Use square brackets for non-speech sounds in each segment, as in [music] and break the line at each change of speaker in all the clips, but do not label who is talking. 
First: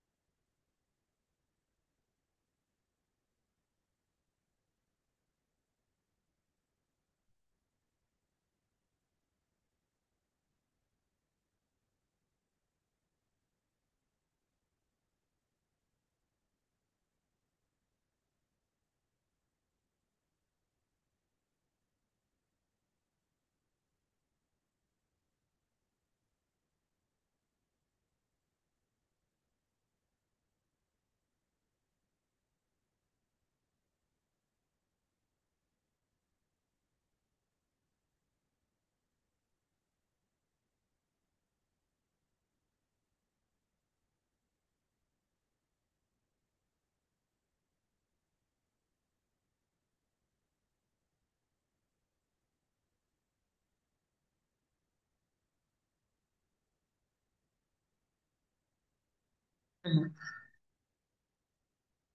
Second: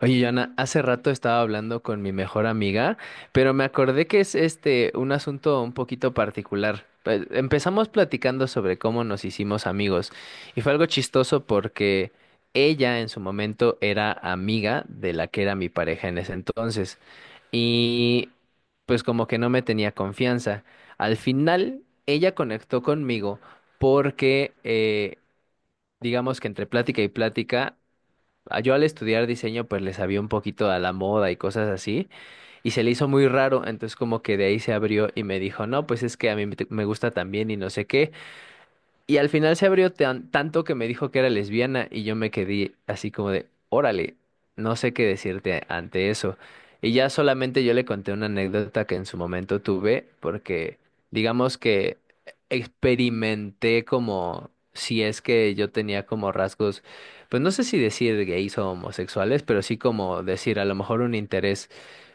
Oye, Joana, hace rato estaba hablando con mi mejor amiga, pero me acordé que es un asunto un poquito particular. Empezamos platicando sobre cómo nos hicimos amigos y fue algo chistoso porque ella en su momento era amiga de la que era mi pareja en ese entonces y pues como que no me tenía confianza. Al final ella conectó conmigo porque digamos que entre plática y plática yo al estudiar diseño pues le sabía un poquito a la moda y cosas así y se le hizo muy raro, entonces como que de ahí se abrió y me dijo, no, pues es que a mí me gusta también y no sé qué. Y al final se abrió tanto que me dijo que era lesbiana y yo me quedé así como de, órale, no sé qué decirte ante eso. Y ya solamente yo le conté una anécdota que en su momento tuve, porque digamos que experimenté como si es que yo tenía como rasgos, pues no sé si decir gays o homosexuales, pero sí como
Ajá.
decir a lo mejor un interés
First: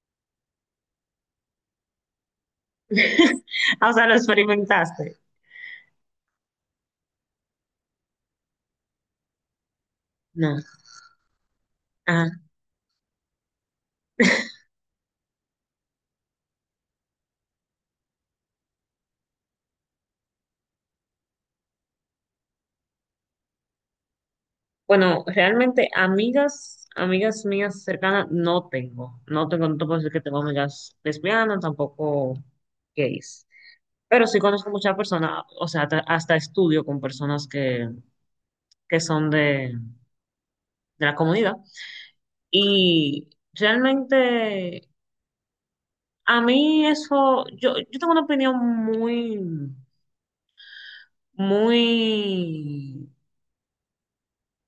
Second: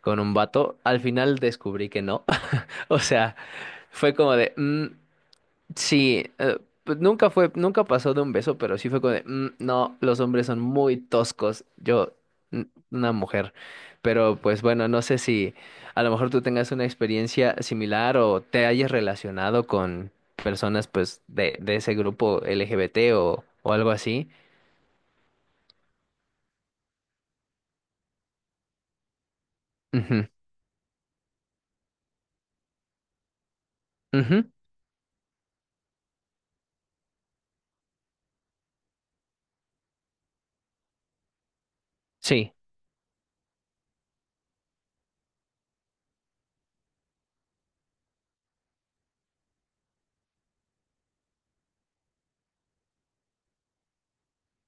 con un vato. Al final descubrí que no. [laughs] O
[laughs]
sea,
Ah, o sea, lo
fue como de... "Mm,
experimentaste.
Sí, pues nunca fue, nunca pasó de un beso, pero sí fue como de, "Mm, no, los hombres son
No.
muy toscos, yo,
Ah,
mm, una mujer. Pero pues bueno, no sé si a lo mejor tú tengas una experiencia similar o te hayas relacionado con personas pues de ese grupo LGBT o algo así.
bueno, realmente amigas mías cercanas no tengo. No tengo, no te puedo decir que
Ujú,
tengo amigas lesbianas, tampoco gays. Pero sí
ujú,
conozco muchas personas, o sea, hasta estudio con personas que son de la comunidad.
sí,
Y realmente a mí eso, yo tengo una opinión muy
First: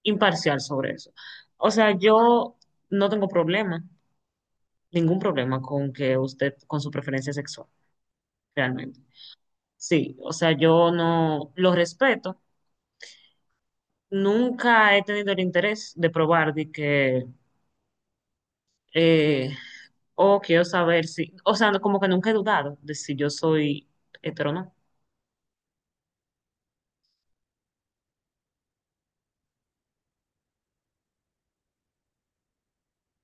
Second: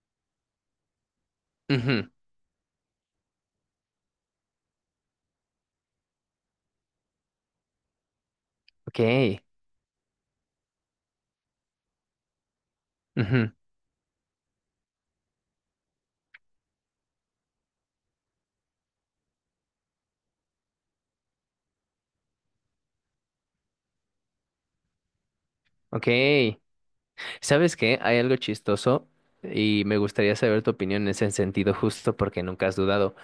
imparcial sobre eso. O sea,
ujú,
yo no tengo problema, ningún problema con que usted, con su preferencia sexual, realmente.
ok,
Sí, o sea, yo no lo respeto.
ujú,
Nunca he tenido el interés de probar eh, o quiero saber si, o sea, como que nunca he dudado de si yo soy hetero o no.
ok. ¿Sabes qué? Hay algo chistoso y me gustaría saber tu opinión en ese sentido justo porque nunca has dudado.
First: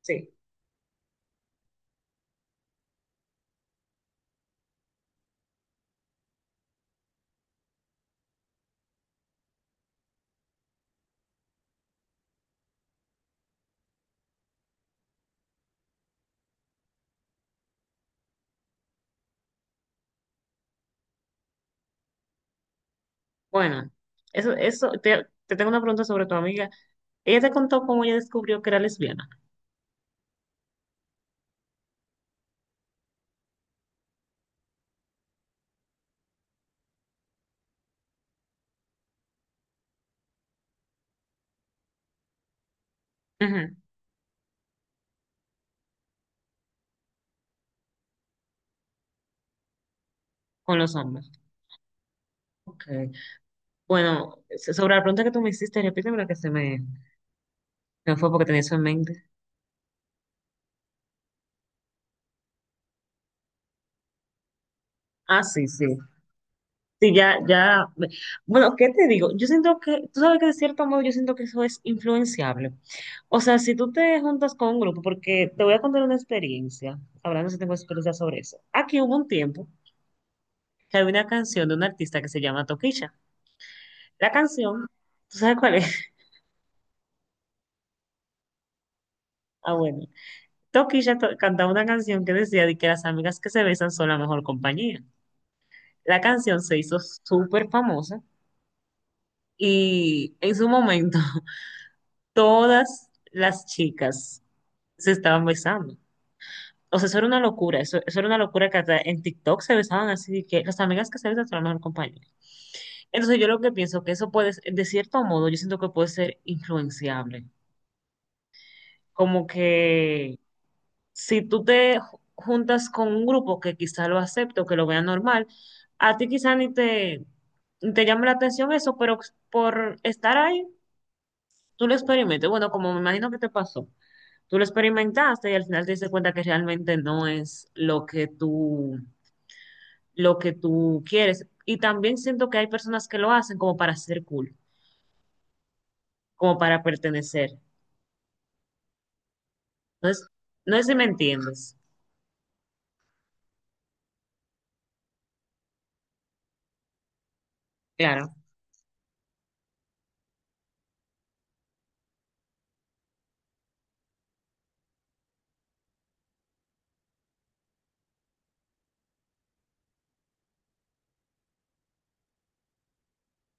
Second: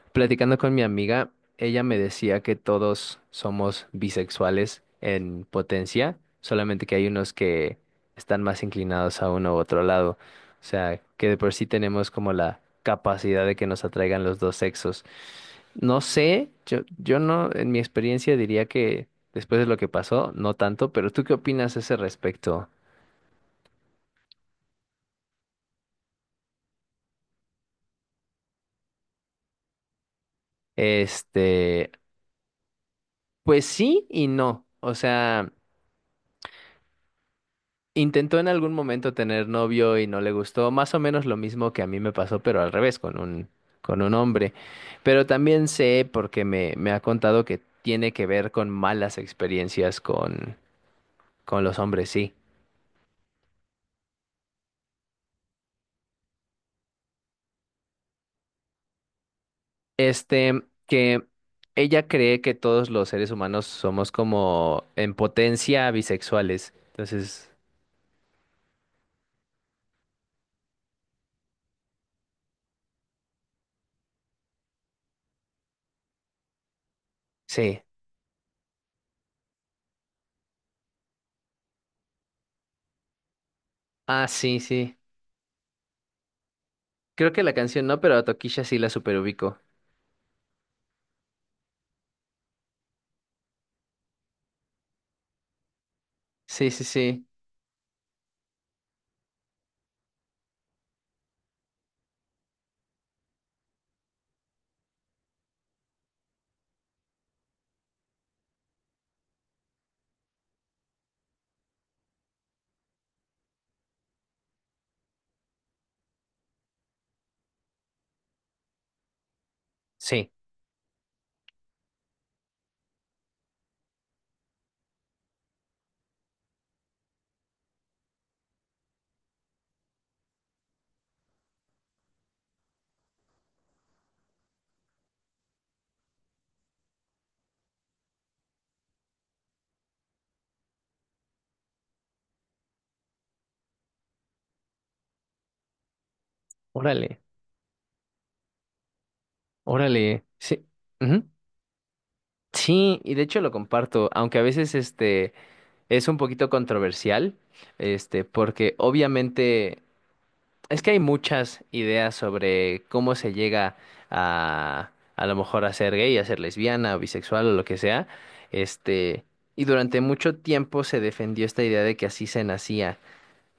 Sí.
Platicando con mi amiga, ella me decía que todos somos bisexuales en potencia, solamente que hay unos que están más inclinados a uno u otro lado. O sea, que de por sí tenemos como la capacidad de que nos atraigan los dos sexos. No sé, yo no, en mi experiencia diría que después de lo que pasó, no tanto, pero ¿tú qué opinas a ese respecto?
Bueno, te tengo una pregunta sobre tu amiga. Ella te contó cómo ella descubrió que era lesbiana.
Este, pues sí y no. O sea... Intentó en algún momento tener novio y no le gustó, más o menos lo mismo que a mí me pasó, pero al revés,
Ujú.
con un hombre. Pero también sé, porque me ha contado que tiene que ver con malas experiencias
Con los hombres.
con los hombres, sí.
Ok. Bueno, sobre la pregunta que tú me hiciste, repítemela que me fue porque tenía eso en mente.
Este, que ella cree que todos los seres humanos somos como en
Ah, sí, sí.
potencia bisexuales.
Sí, ya,
Entonces,
ya. Bueno, ¿qué te digo? Yo siento que, tú sabes que de cierto modo yo siento que eso es influenciable. O sea, si tú te juntas con un grupo, porque te voy a contar una experiencia, hablando si tengo
sí.
experiencia sobre eso. Aquí hubo un tiempo que había una canción de un artista que se llama Toquilla.
Ah,
La
sí,
canción,
sí.
¿tú sabes cuál es?
Creo que la canción no, pero a Tokisha sí la superubico.
[laughs] Ah, bueno. Toquilla cantaba una canción que decía de que las amigas que se besan son la mejor compañía. La canción
Sí,
se
sí,
hizo
sí.
súper famosa y en su momento [laughs] todas las chicas se estaban besando. O sea, eso era una locura, eso era una locura que hasta en TikTok se besaban así, de que las amigas que se besan son la mejor compañía. Entonces yo lo que pienso que eso de cierto modo, yo siento que puede ser influenciable. Como
Sí.
que si tú te juntas con un grupo que quizá lo acepte o que lo vea normal, a ti quizá ni te llame la atención eso, pero por estar ahí, tú lo experimentes. Bueno, como me imagino que te pasó, tú lo experimentaste y al final te diste cuenta que realmente no es lo que lo que tú quieres. Y también siento que hay personas que lo hacen como para ser cool, como para
Órale.
pertenecer. Entonces,
Órale, sí,
no sé si me
ujú.
entiendes.
Sí, y de hecho lo comparto, aunque a veces es un poquito controversial, este,
Claro.
porque obviamente es que hay muchas ideas sobre cómo se llega a lo mejor a ser gay, a ser lesbiana o bisexual o lo que sea, este, y durante mucho tiempo se defendió esta idea de que así se nacía,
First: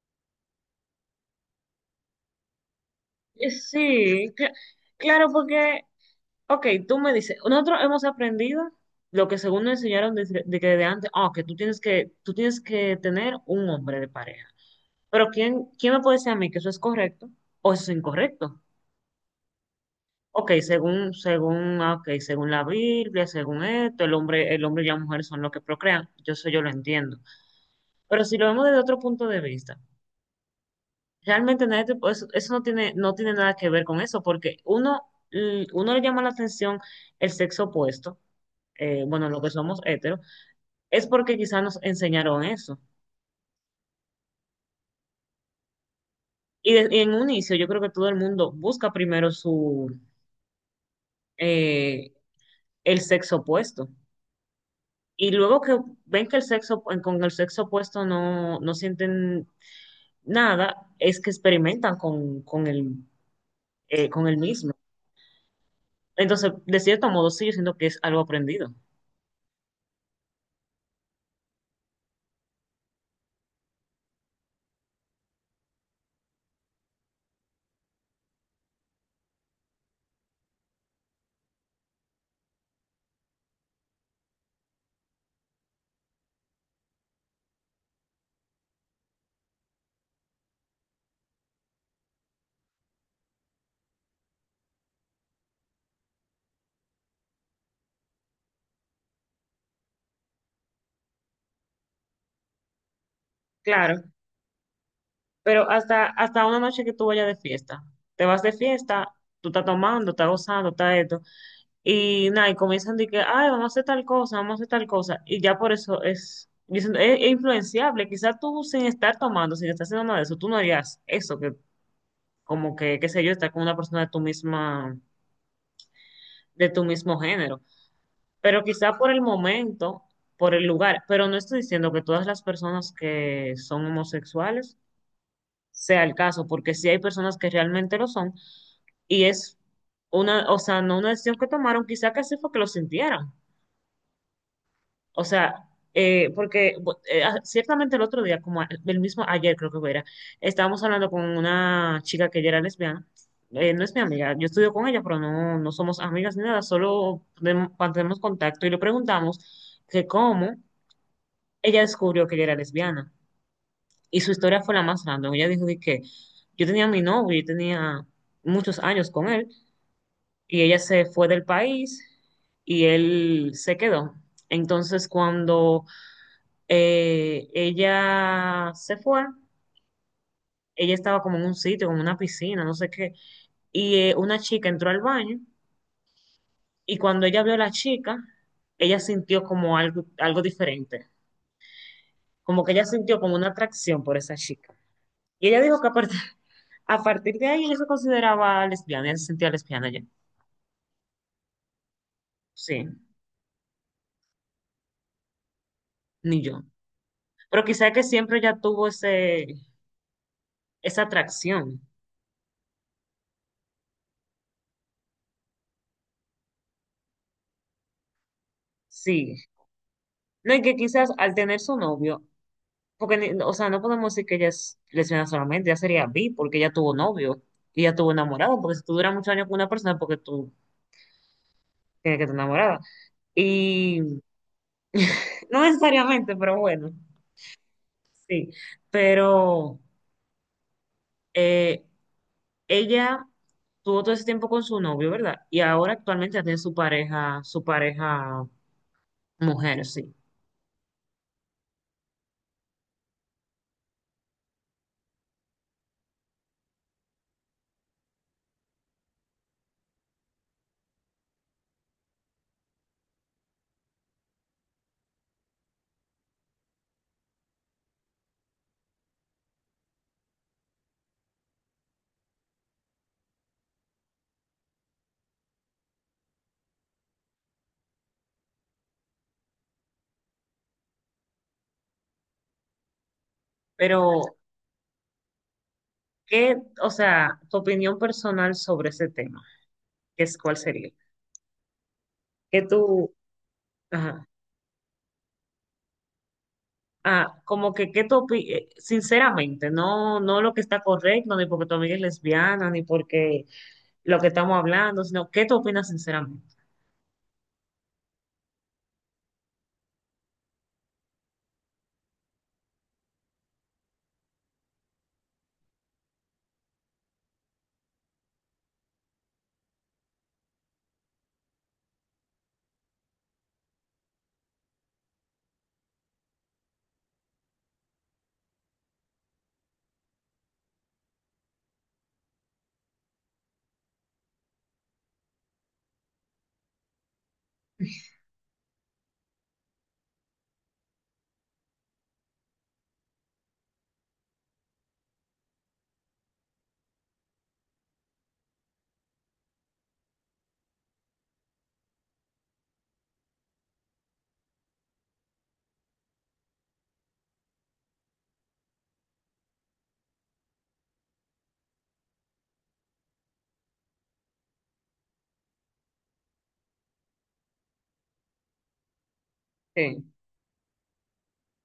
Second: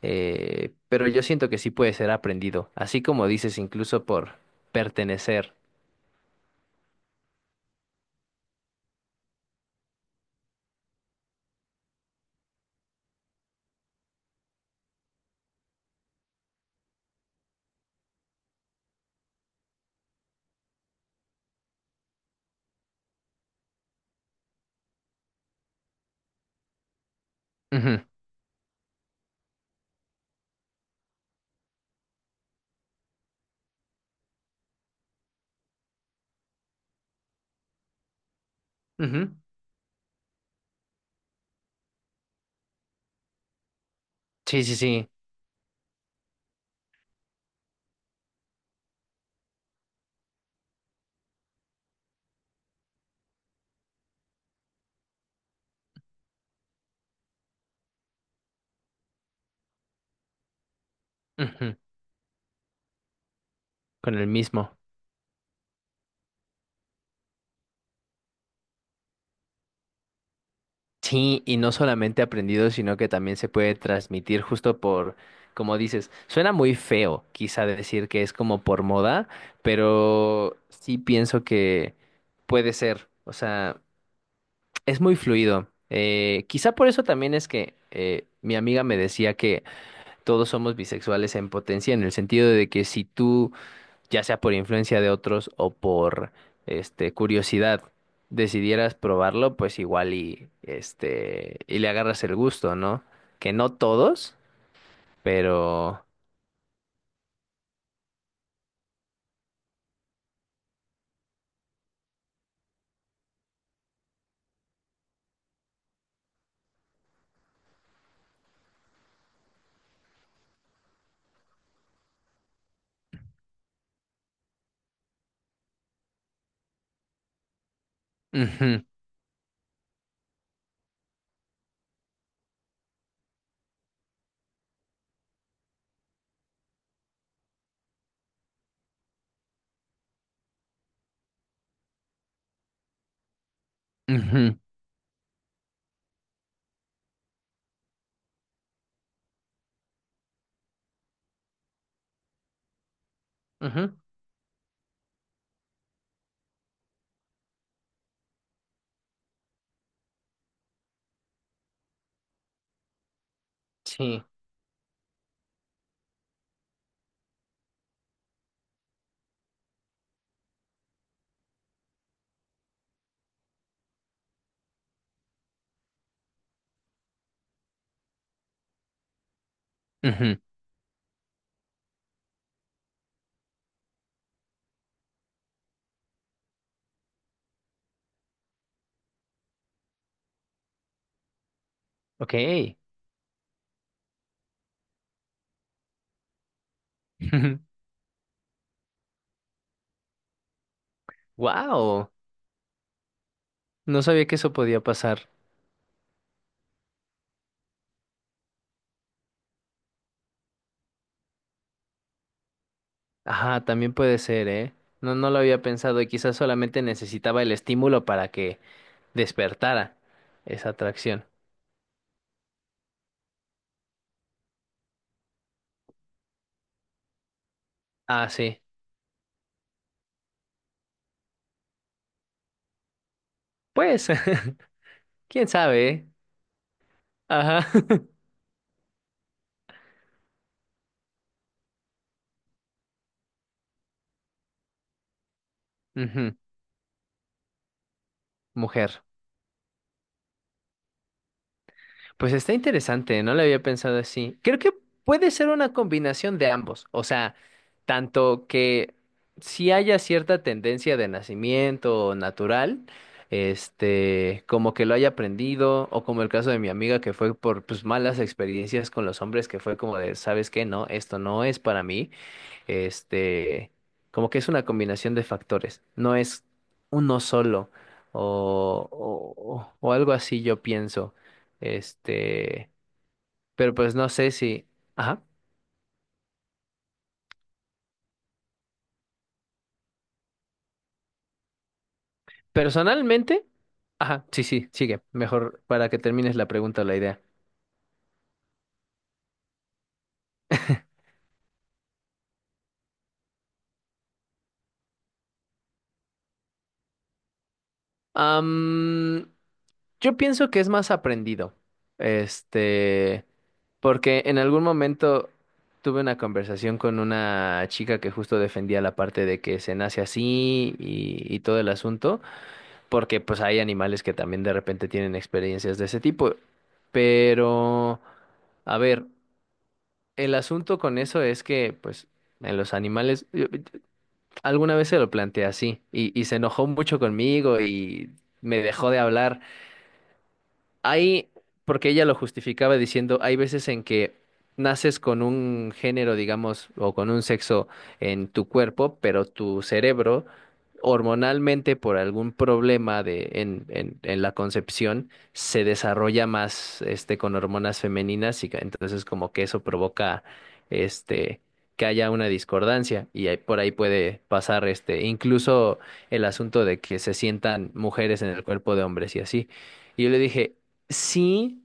pero yo siento que sí puede ser aprendido, así como
Eh,
dices, incluso
Sí,
por
cl- claro,
pertenecer.
porque, ok, tú me dices, nosotros hemos aprendido lo que según nos enseñaron de antes, ah, que tú tienes que, tú tienes que tener un hombre de pareja. Pero ¿quién, quién me puede decir a mí que eso es correcto o eso es incorrecto? Ok, según la Biblia, según esto, el hombre y la mujer son los que procrean. Yo lo entiendo.
Ujú,
Pero si lo vemos desde otro punto de vista, realmente nadie te puede- eso no tiene, no tiene nada que ver con eso, porque uno le llama la atención el sexo opuesto, bueno,
ujú.
los que somos heteros, es porque quizás nos enseñaron eso.
Sí, sí, sí.
Y en un inicio yo creo que todo el mundo busca primero eh, el sexo opuesto. Y luego que ven con el sexo opuesto no, no sienten nada, es que
Ujú,
experimentan
con
con
el
el mismo.
mismo.
Entonces, de cierto modo, sí, yo siento que es algo aprendido.
Sí, y no solamente aprendido, sino que también se puede transmitir justo por, como dices, suena muy feo, quizá decir que es como por moda, pero sí pienso que puede ser, o sea, es muy fluido. Quizá por eso también es que mi amiga me decía que todos somos bisexuales en potencia, en el sentido de que si tú ya sea por influencia de otros o por curiosidad, decidieras probarlo, pues igual y y le agarras el gusto, ¿no? Que no
Claro,
todos,
pero
pero
hasta una noche que tú vayas de fiesta, te vas de fiesta, tú estás tomando, estás gozando, estás esto, y nada, y comienzan de que, ay, vamos a hacer tal cosa, vamos a hacer tal cosa. Y ya por eso dicen, es influenciable. Quizás tú sin estar tomando, sin estar haciendo nada de eso, tú no harías eso, que como que, qué sé yo, estar con una persona de de tu mismo género. Pero
ujú,
quizá por el momento, por el lugar. Pero no estoy diciendo que todas las personas que son homosexuales sea el caso, porque sí hay personas que realmente lo son. Y es una, o sea, no una decisión que tomaron, quizá que así fue que lo sintieran.
ujú,
O sea, ciertamente el otro día, como el mismo ayer creo que fue, estábamos hablando con una chica que ella era lesbiana. No es
ujú,
mi amiga, yo estudio con ella, pero no, no somos amigas ni nada, mantenemos contacto y le preguntamos que cómo ella descubrió que ella era lesbiana. Y
sí.
su historia fue la más random. Ella dijo de que yo tenía mi novio, yo tenía muchos años con él, y ella se fue del país y él se quedó. Entonces, cuando ella se fue,
Ujú,
ella estaba como en un sitio, como una piscina, no sé qué, y una chica entró al baño y cuando ella vio a la chica, ella sintió como algo, algo diferente,
ok.
como que ella sintió como una atracción por esa chica. Y ella dijo que [laughs] a partir de ahí ella
[laughs]
se consideraba lesbiana, ella se sentía lesbiana ya.
Wow.
Sí,
No sabía que eso podía pasar.
ni yo. Pero quizá que siempre ya tuvo esa atracción,
Ajá, también puede ser, ¿eh? No, no lo había pensado y quizás solamente necesitaba el estímulo para que
sí.
despertara
No, y
esa
que quizás
atracción.
al tener su novio, porque, o sea, no podemos decir que ella es lesbiana solamente, ya sería bi, porque ella tuvo novio y ella tuvo
Ah, sí.
enamorado, porque si tú duras muchos años con una persona, es porque tú tienes que estar enamorada.
Pues.
Y
[laughs] ¿Quién
no
sabe? ¿Eh?
necesariamente, pero bueno,
Ajá. [laughs]
sí. Pero eh, ella tuvo todo ese tiempo con su novio, ¿verdad? Y ahora actualmente
Ujú,
ya tiene su pareja
mujer.
mujer, sí.
Pues está interesante, no lo había pensado así. Creo que puede ser una combinación de ambos. O sea, tanto que si haya cierta tendencia de nacimiento natural, este, como que lo haya aprendido, o como el caso de mi amiga que fue por pues, malas experiencias con los hombres, que fue como de, ¿sabes qué? No, esto no es para mí. Este, como que es una combinación de factores, no es uno solo o algo así yo pienso. Este, pero pues no
Pero,
sé si, ajá,
¿qué, o sea, tu opinión personal sobre ese tema? ¿Qué es, cuál sería? ¿Qué tú?
personalmente,
Ajá.
ajá, sí, sí, sigue, mejor para que termines la pregunta o la idea.
Ah, como que, ¿qué tú opi- Sinceramente, no, no lo que está correcto, ni porque tu amiga es lesbiana, ni porque lo que estamos hablando, sino ¿qué tú opinas sinceramente?
Am, Yo pienso que es más aprendido. Este, porque en algún momento tuve una conversación con una chica que justo defendía la parte de que se nace así y todo el asunto, porque pues hay animales que también de repente tienen experiencias de ese tipo. Pero, a ver, el asunto con eso es que, pues, en los animales, alguna vez se lo planteé así y se enojó mucho conmigo y me dejó de hablar. Hay, porque ella lo justificaba diciendo, hay veces en que naces con un género, digamos, o con un sexo en tu cuerpo, pero tu cerebro, hormonalmente, por algún problema en la concepción, se desarrolla más este, con hormonas femeninas y entonces como que eso provoca este, que haya una discordancia y por ahí puede pasar este, incluso el asunto de que se sientan mujeres en el cuerpo de hombres y así. Y
Sí,
yo le dije, sí,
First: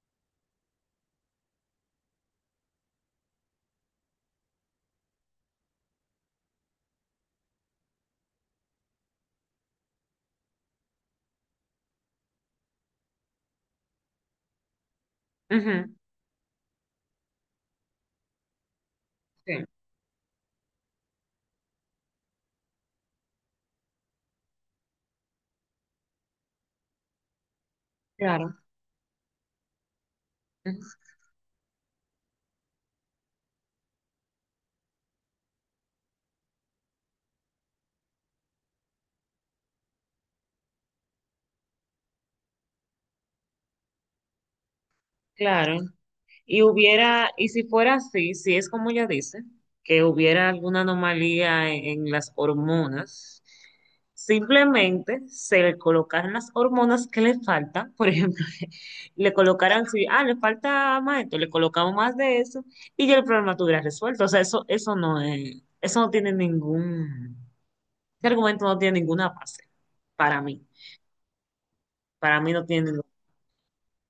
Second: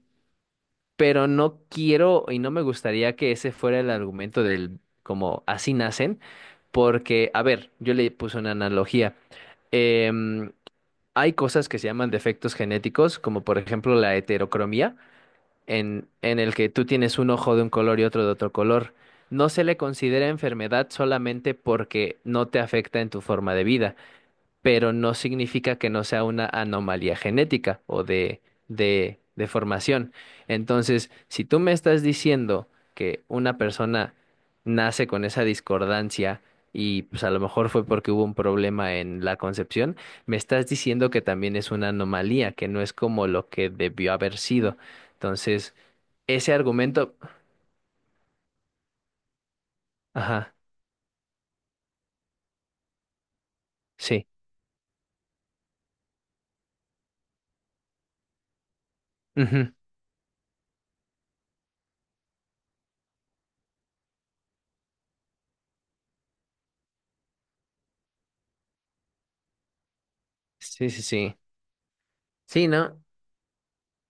pero no quiero y no me gustaría que ese fuera el argumento del como así nacen, porque, a ver, yo le puse una analogía. Em, Hay cosas que se llaman defectos genéticos, como por ejemplo la heterocromía,
ujú,
en el que tú tienes un ojo de un color y otro de otro color. No se
sí,
le considera enfermedad solamente porque no te afecta en tu forma de vida, pero no significa que no sea una anomalía genética o
claro,
de formación.
ujú,
Entonces, si tú me estás diciendo que una persona nace con esa discordancia y pues a lo mejor fue porque hubo un problema en la concepción, me estás diciendo que también es una anomalía, que no es como lo que debió haber sido. Entonces,
claro.
ese
Y
argumento,
hubiera, y si fuera así, si es como ella dice, que hubiera
ajá,
alguna anomalía en las hormonas,
sí.
simplemente se le colocaran las hormonas que le faltan, por ejemplo, [laughs] le
Ujú,
colocaran, si, ah, le falta más esto, le colocamos más de eso, y ya el problema tuviera resuelto. O sea, eso no tiene ningún, ese argumento no tiene ninguna base, para mí,
sí, sí, sí.
para mí no
Sí,
tiene
¿no?
ningún-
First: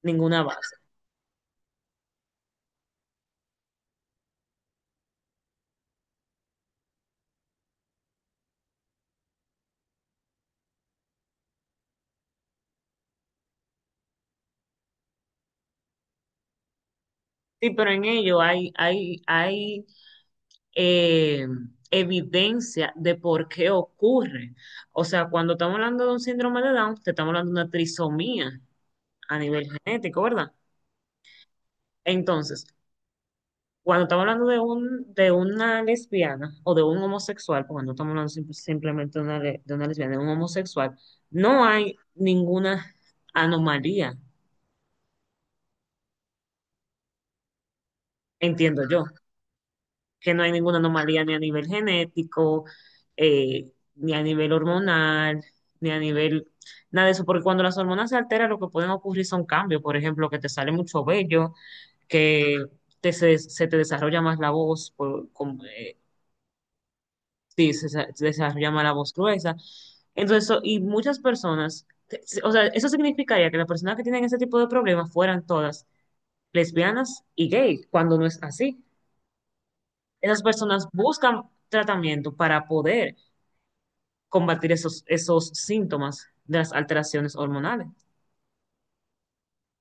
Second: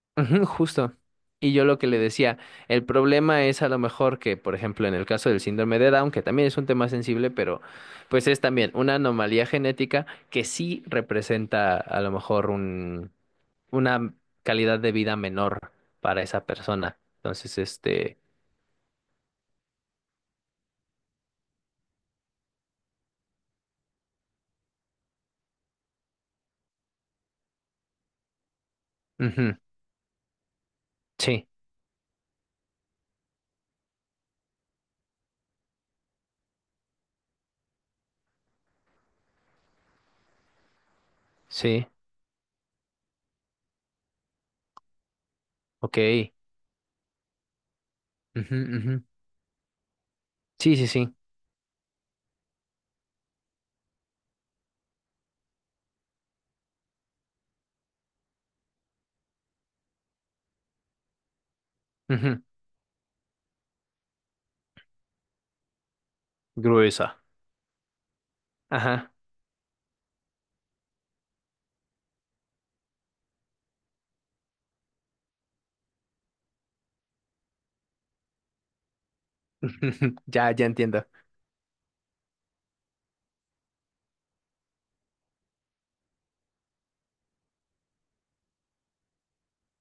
ninguna
Ujú,
base.
justo. Y yo lo que le decía, el problema es a lo mejor que, por ejemplo, en el caso del síndrome de Down, que también es un tema sensible, pero pues es también una anomalía genética que sí representa a lo mejor un, una calidad de vida menor para esa persona. Entonces,
Sí, pero en
este,
ello hay eh, evidencia de por qué ocurre. O sea, cuando estamos hablando de un síndrome de Down, te estamos hablando de una trisomía a
ujú,
nivel genético, ¿verdad?
sí,
Entonces, cuando estamos hablando de de una lesbiana o de un homosexual, porque no estamos hablando simplemente de de una lesbiana, de un homosexual, no
sí,
hay ninguna anomalía,
ok, ujú,
entiendo
ujú,
yo. Que no hay
sí,
ninguna
sí, sí,
anomalía ni a nivel genético, eh, ni a nivel hormonal, ni a nivel nada de eso, porque cuando las hormonas se alteran, lo que pueden ocurrir son cambios, por ejemplo, que te sale mucho vello,
ujú,
que te, se te desarrolla más la voz,
gruesa.
sí, se desarrolla más la
Ajá,
voz gruesa. Entonces, y muchas personas, o sea, eso significaría que las personas que tienen ese tipo de problemas fueran todas lesbianas y gay, cuando no es así.
[laughs]
Esas
ya, ya
personas
entiendo.
buscan tratamiento para poder combatir esos síntomas de las alteraciones hormonales.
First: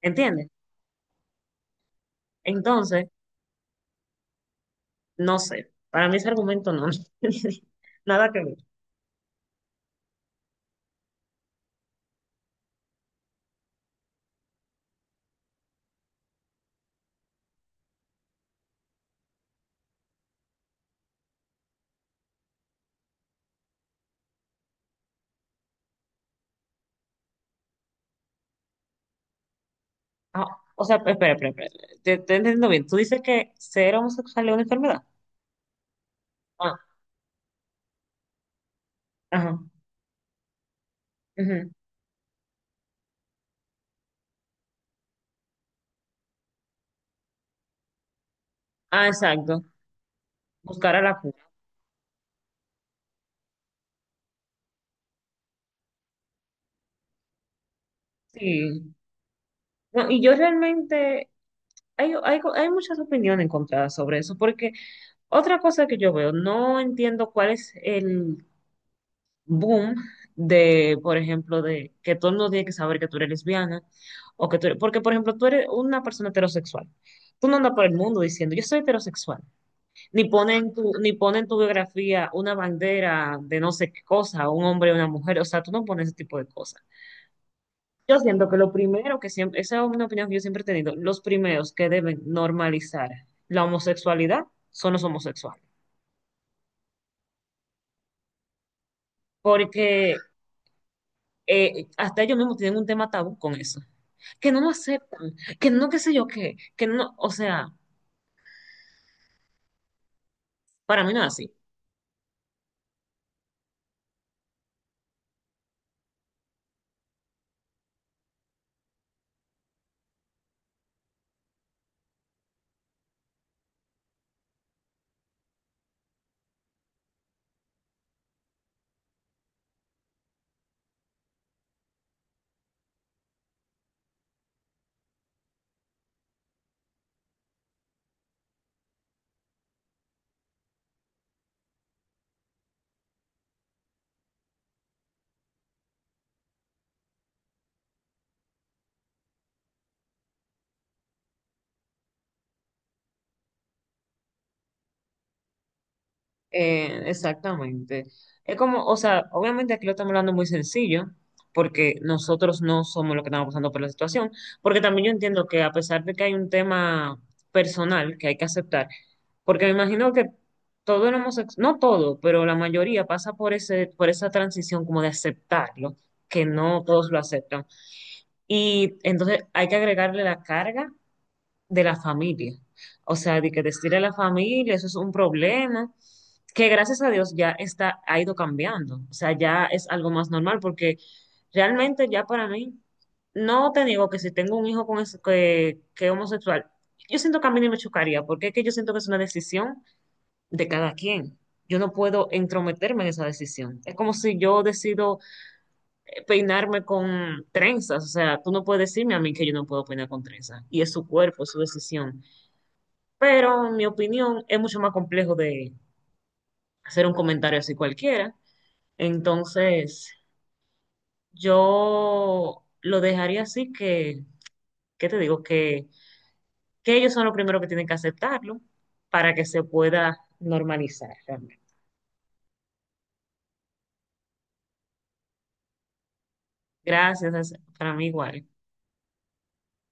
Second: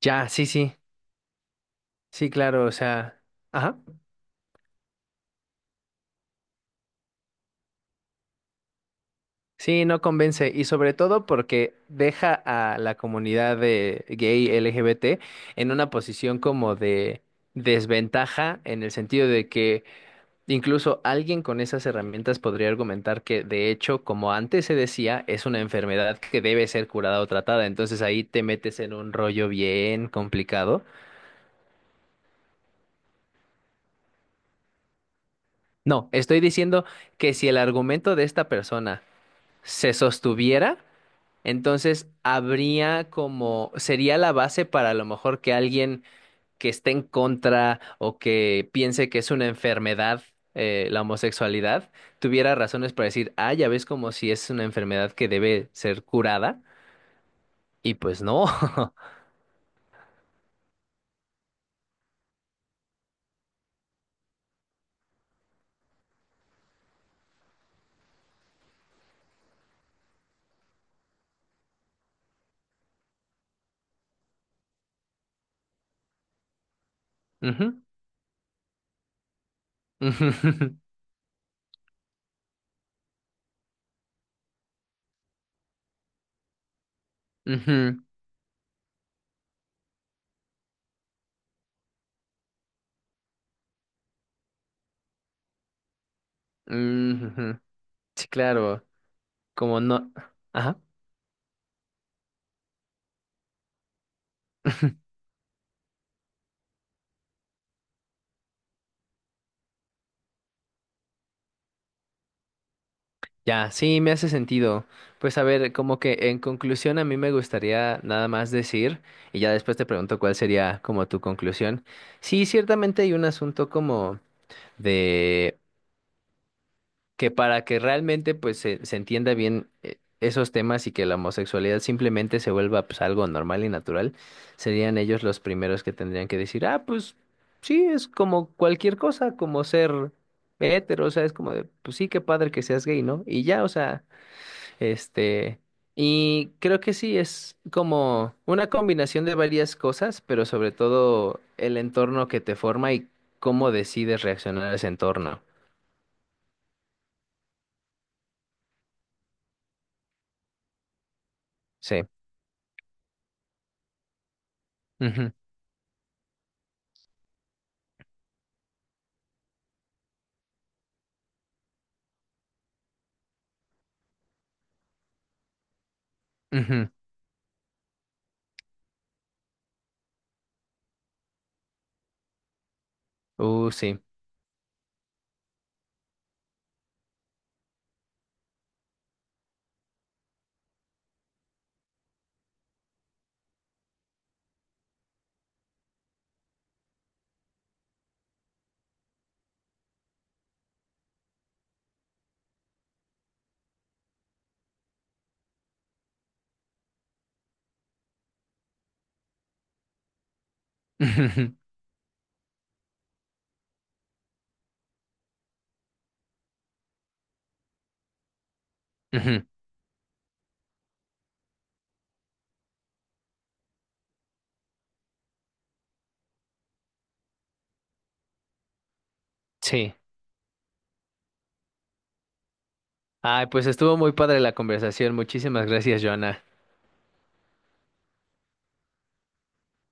Ya, sí,
¿Entiendes?
sí, sí, claro, o
Entonces,
sea, ajá.
no sé. Para mí ese argumento no. [laughs] Nada que ver.
Sí, no convence y sobre todo porque deja a la comunidad de gay LGBT en una posición como de desventaja en el sentido de que incluso alguien con esas herramientas podría argumentar que de hecho, como antes se decía, es una enfermedad que debe ser curada o tratada, entonces ahí te metes en un rollo bien
Ah,
complicado.
o sea, espera, espera, espera. Te entiendo bien. Tú dices que ser homosexual es una enfermedad.
No, estoy
Ah,
diciendo que si el argumento de esta persona
ajá.
se sostuviera,
Ujú.
entonces, habría como, sería la base para a lo mejor que alguien que esté en contra o que
Ah,
piense que es una
exacto.
enfermedad
Buscar
la
a la cura.
homosexualidad, tuviera razones para decir, ah, ya ves como si es una enfermedad que debe ser curada, y pues no.
Sí.
[laughs]
No, y yo realmente. Hay muchas opiniones encontradas sobre eso, porque otra cosa que yo veo, no entiendo cuál es el boom de, por ejemplo, de que todo el mundo tiene que saber que tú eres lesbiana o que tú eres, porque, por ejemplo, tú eres una persona heterosexual. Tú no andas
Ujú,
por el mundo diciendo, yo soy heterosexual.
ujú,
Ni ponen tu biografía una bandera de no sé qué cosa, un hombre o una mujer. O sea, tú no pones ese tipo de cosas.
[laughs] ujú,
Yo siento que lo primero que siempre, esa es una opinión que yo siempre he tenido, los primeros que deben normalizar la homosexualidad son los homosexuales.
ujú. Sí, claro, como no.
Porque
Ajá.
hasta ellos mismos tienen un tema tabú con eso, que no lo
[laughs]
aceptan, que no qué sé yo qué, que no, o sea, para mí no es así.
Ya, sí, me hace sentido. Pues a ver, como que en conclusión a mí me gustaría nada más decir, y ya después te pregunto cuál sería como tu conclusión. Sí, ciertamente hay un asunto como de que para que realmente pues se entienda bien esos temas y que la homosexualidad simplemente se vuelva pues algo normal y natural, serían ellos los primeros que tendrían que decir, ah, pues sí, es como cualquier cosa, como ser hetero, o sea, es como de, pues sí, qué padre que seas gay, ¿no? Y ya, o sea... Este, y creo que sí, es como una combinación de varias cosas, pero sobre todo el entorno que te forma y cómo decides reaccionar a ese entorno.
Exactamente. Es como, o sea, obviamente aquí lo estamos hablando muy sencillo, porque
Sí.
nosotros no somos los que estamos pasando por la situación, porque también yo
Ujú,
entiendo que a pesar de que hay un tema personal que hay que aceptar, porque me imagino que todo el homosexual, no todo, pero la mayoría pasa por por esa transición como de aceptarlo, que no
ujú.
todos lo aceptan. Y entonces hay que agregarle la carga de la familia. O sea, de que destruir a
Sí.
la familia, eso es un problema que gracias a Dios ya está, ha ido cambiando. O sea, ya es algo más normal porque realmente ya para mí, no te digo que si tengo un hijo con que es homosexual, yo siento que a mí ni me chocaría porque es que yo siento que es una decisión de cada quien. Yo no puedo entrometerme en esa decisión. Es como si yo decido peinarme con trenzas. O sea, tú no puedes decirme a mí que yo no puedo peinar con trenzas. Y es su cuerpo, es su
[laughs]
decisión. Pero en mi opinión es mucho más complejo de hacer un comentario así cualquiera.
Ujú, ujú.
Entonces, yo lo dejaría así que, ¿qué te digo? Que ellos son los primeros que tienen que aceptarlo para que se
Sí.
pueda normalizar realmente.
Ay, pues estuvo muy padre la conversación. Muchísimas gracias, Joana.
Gracias, es para mí igual.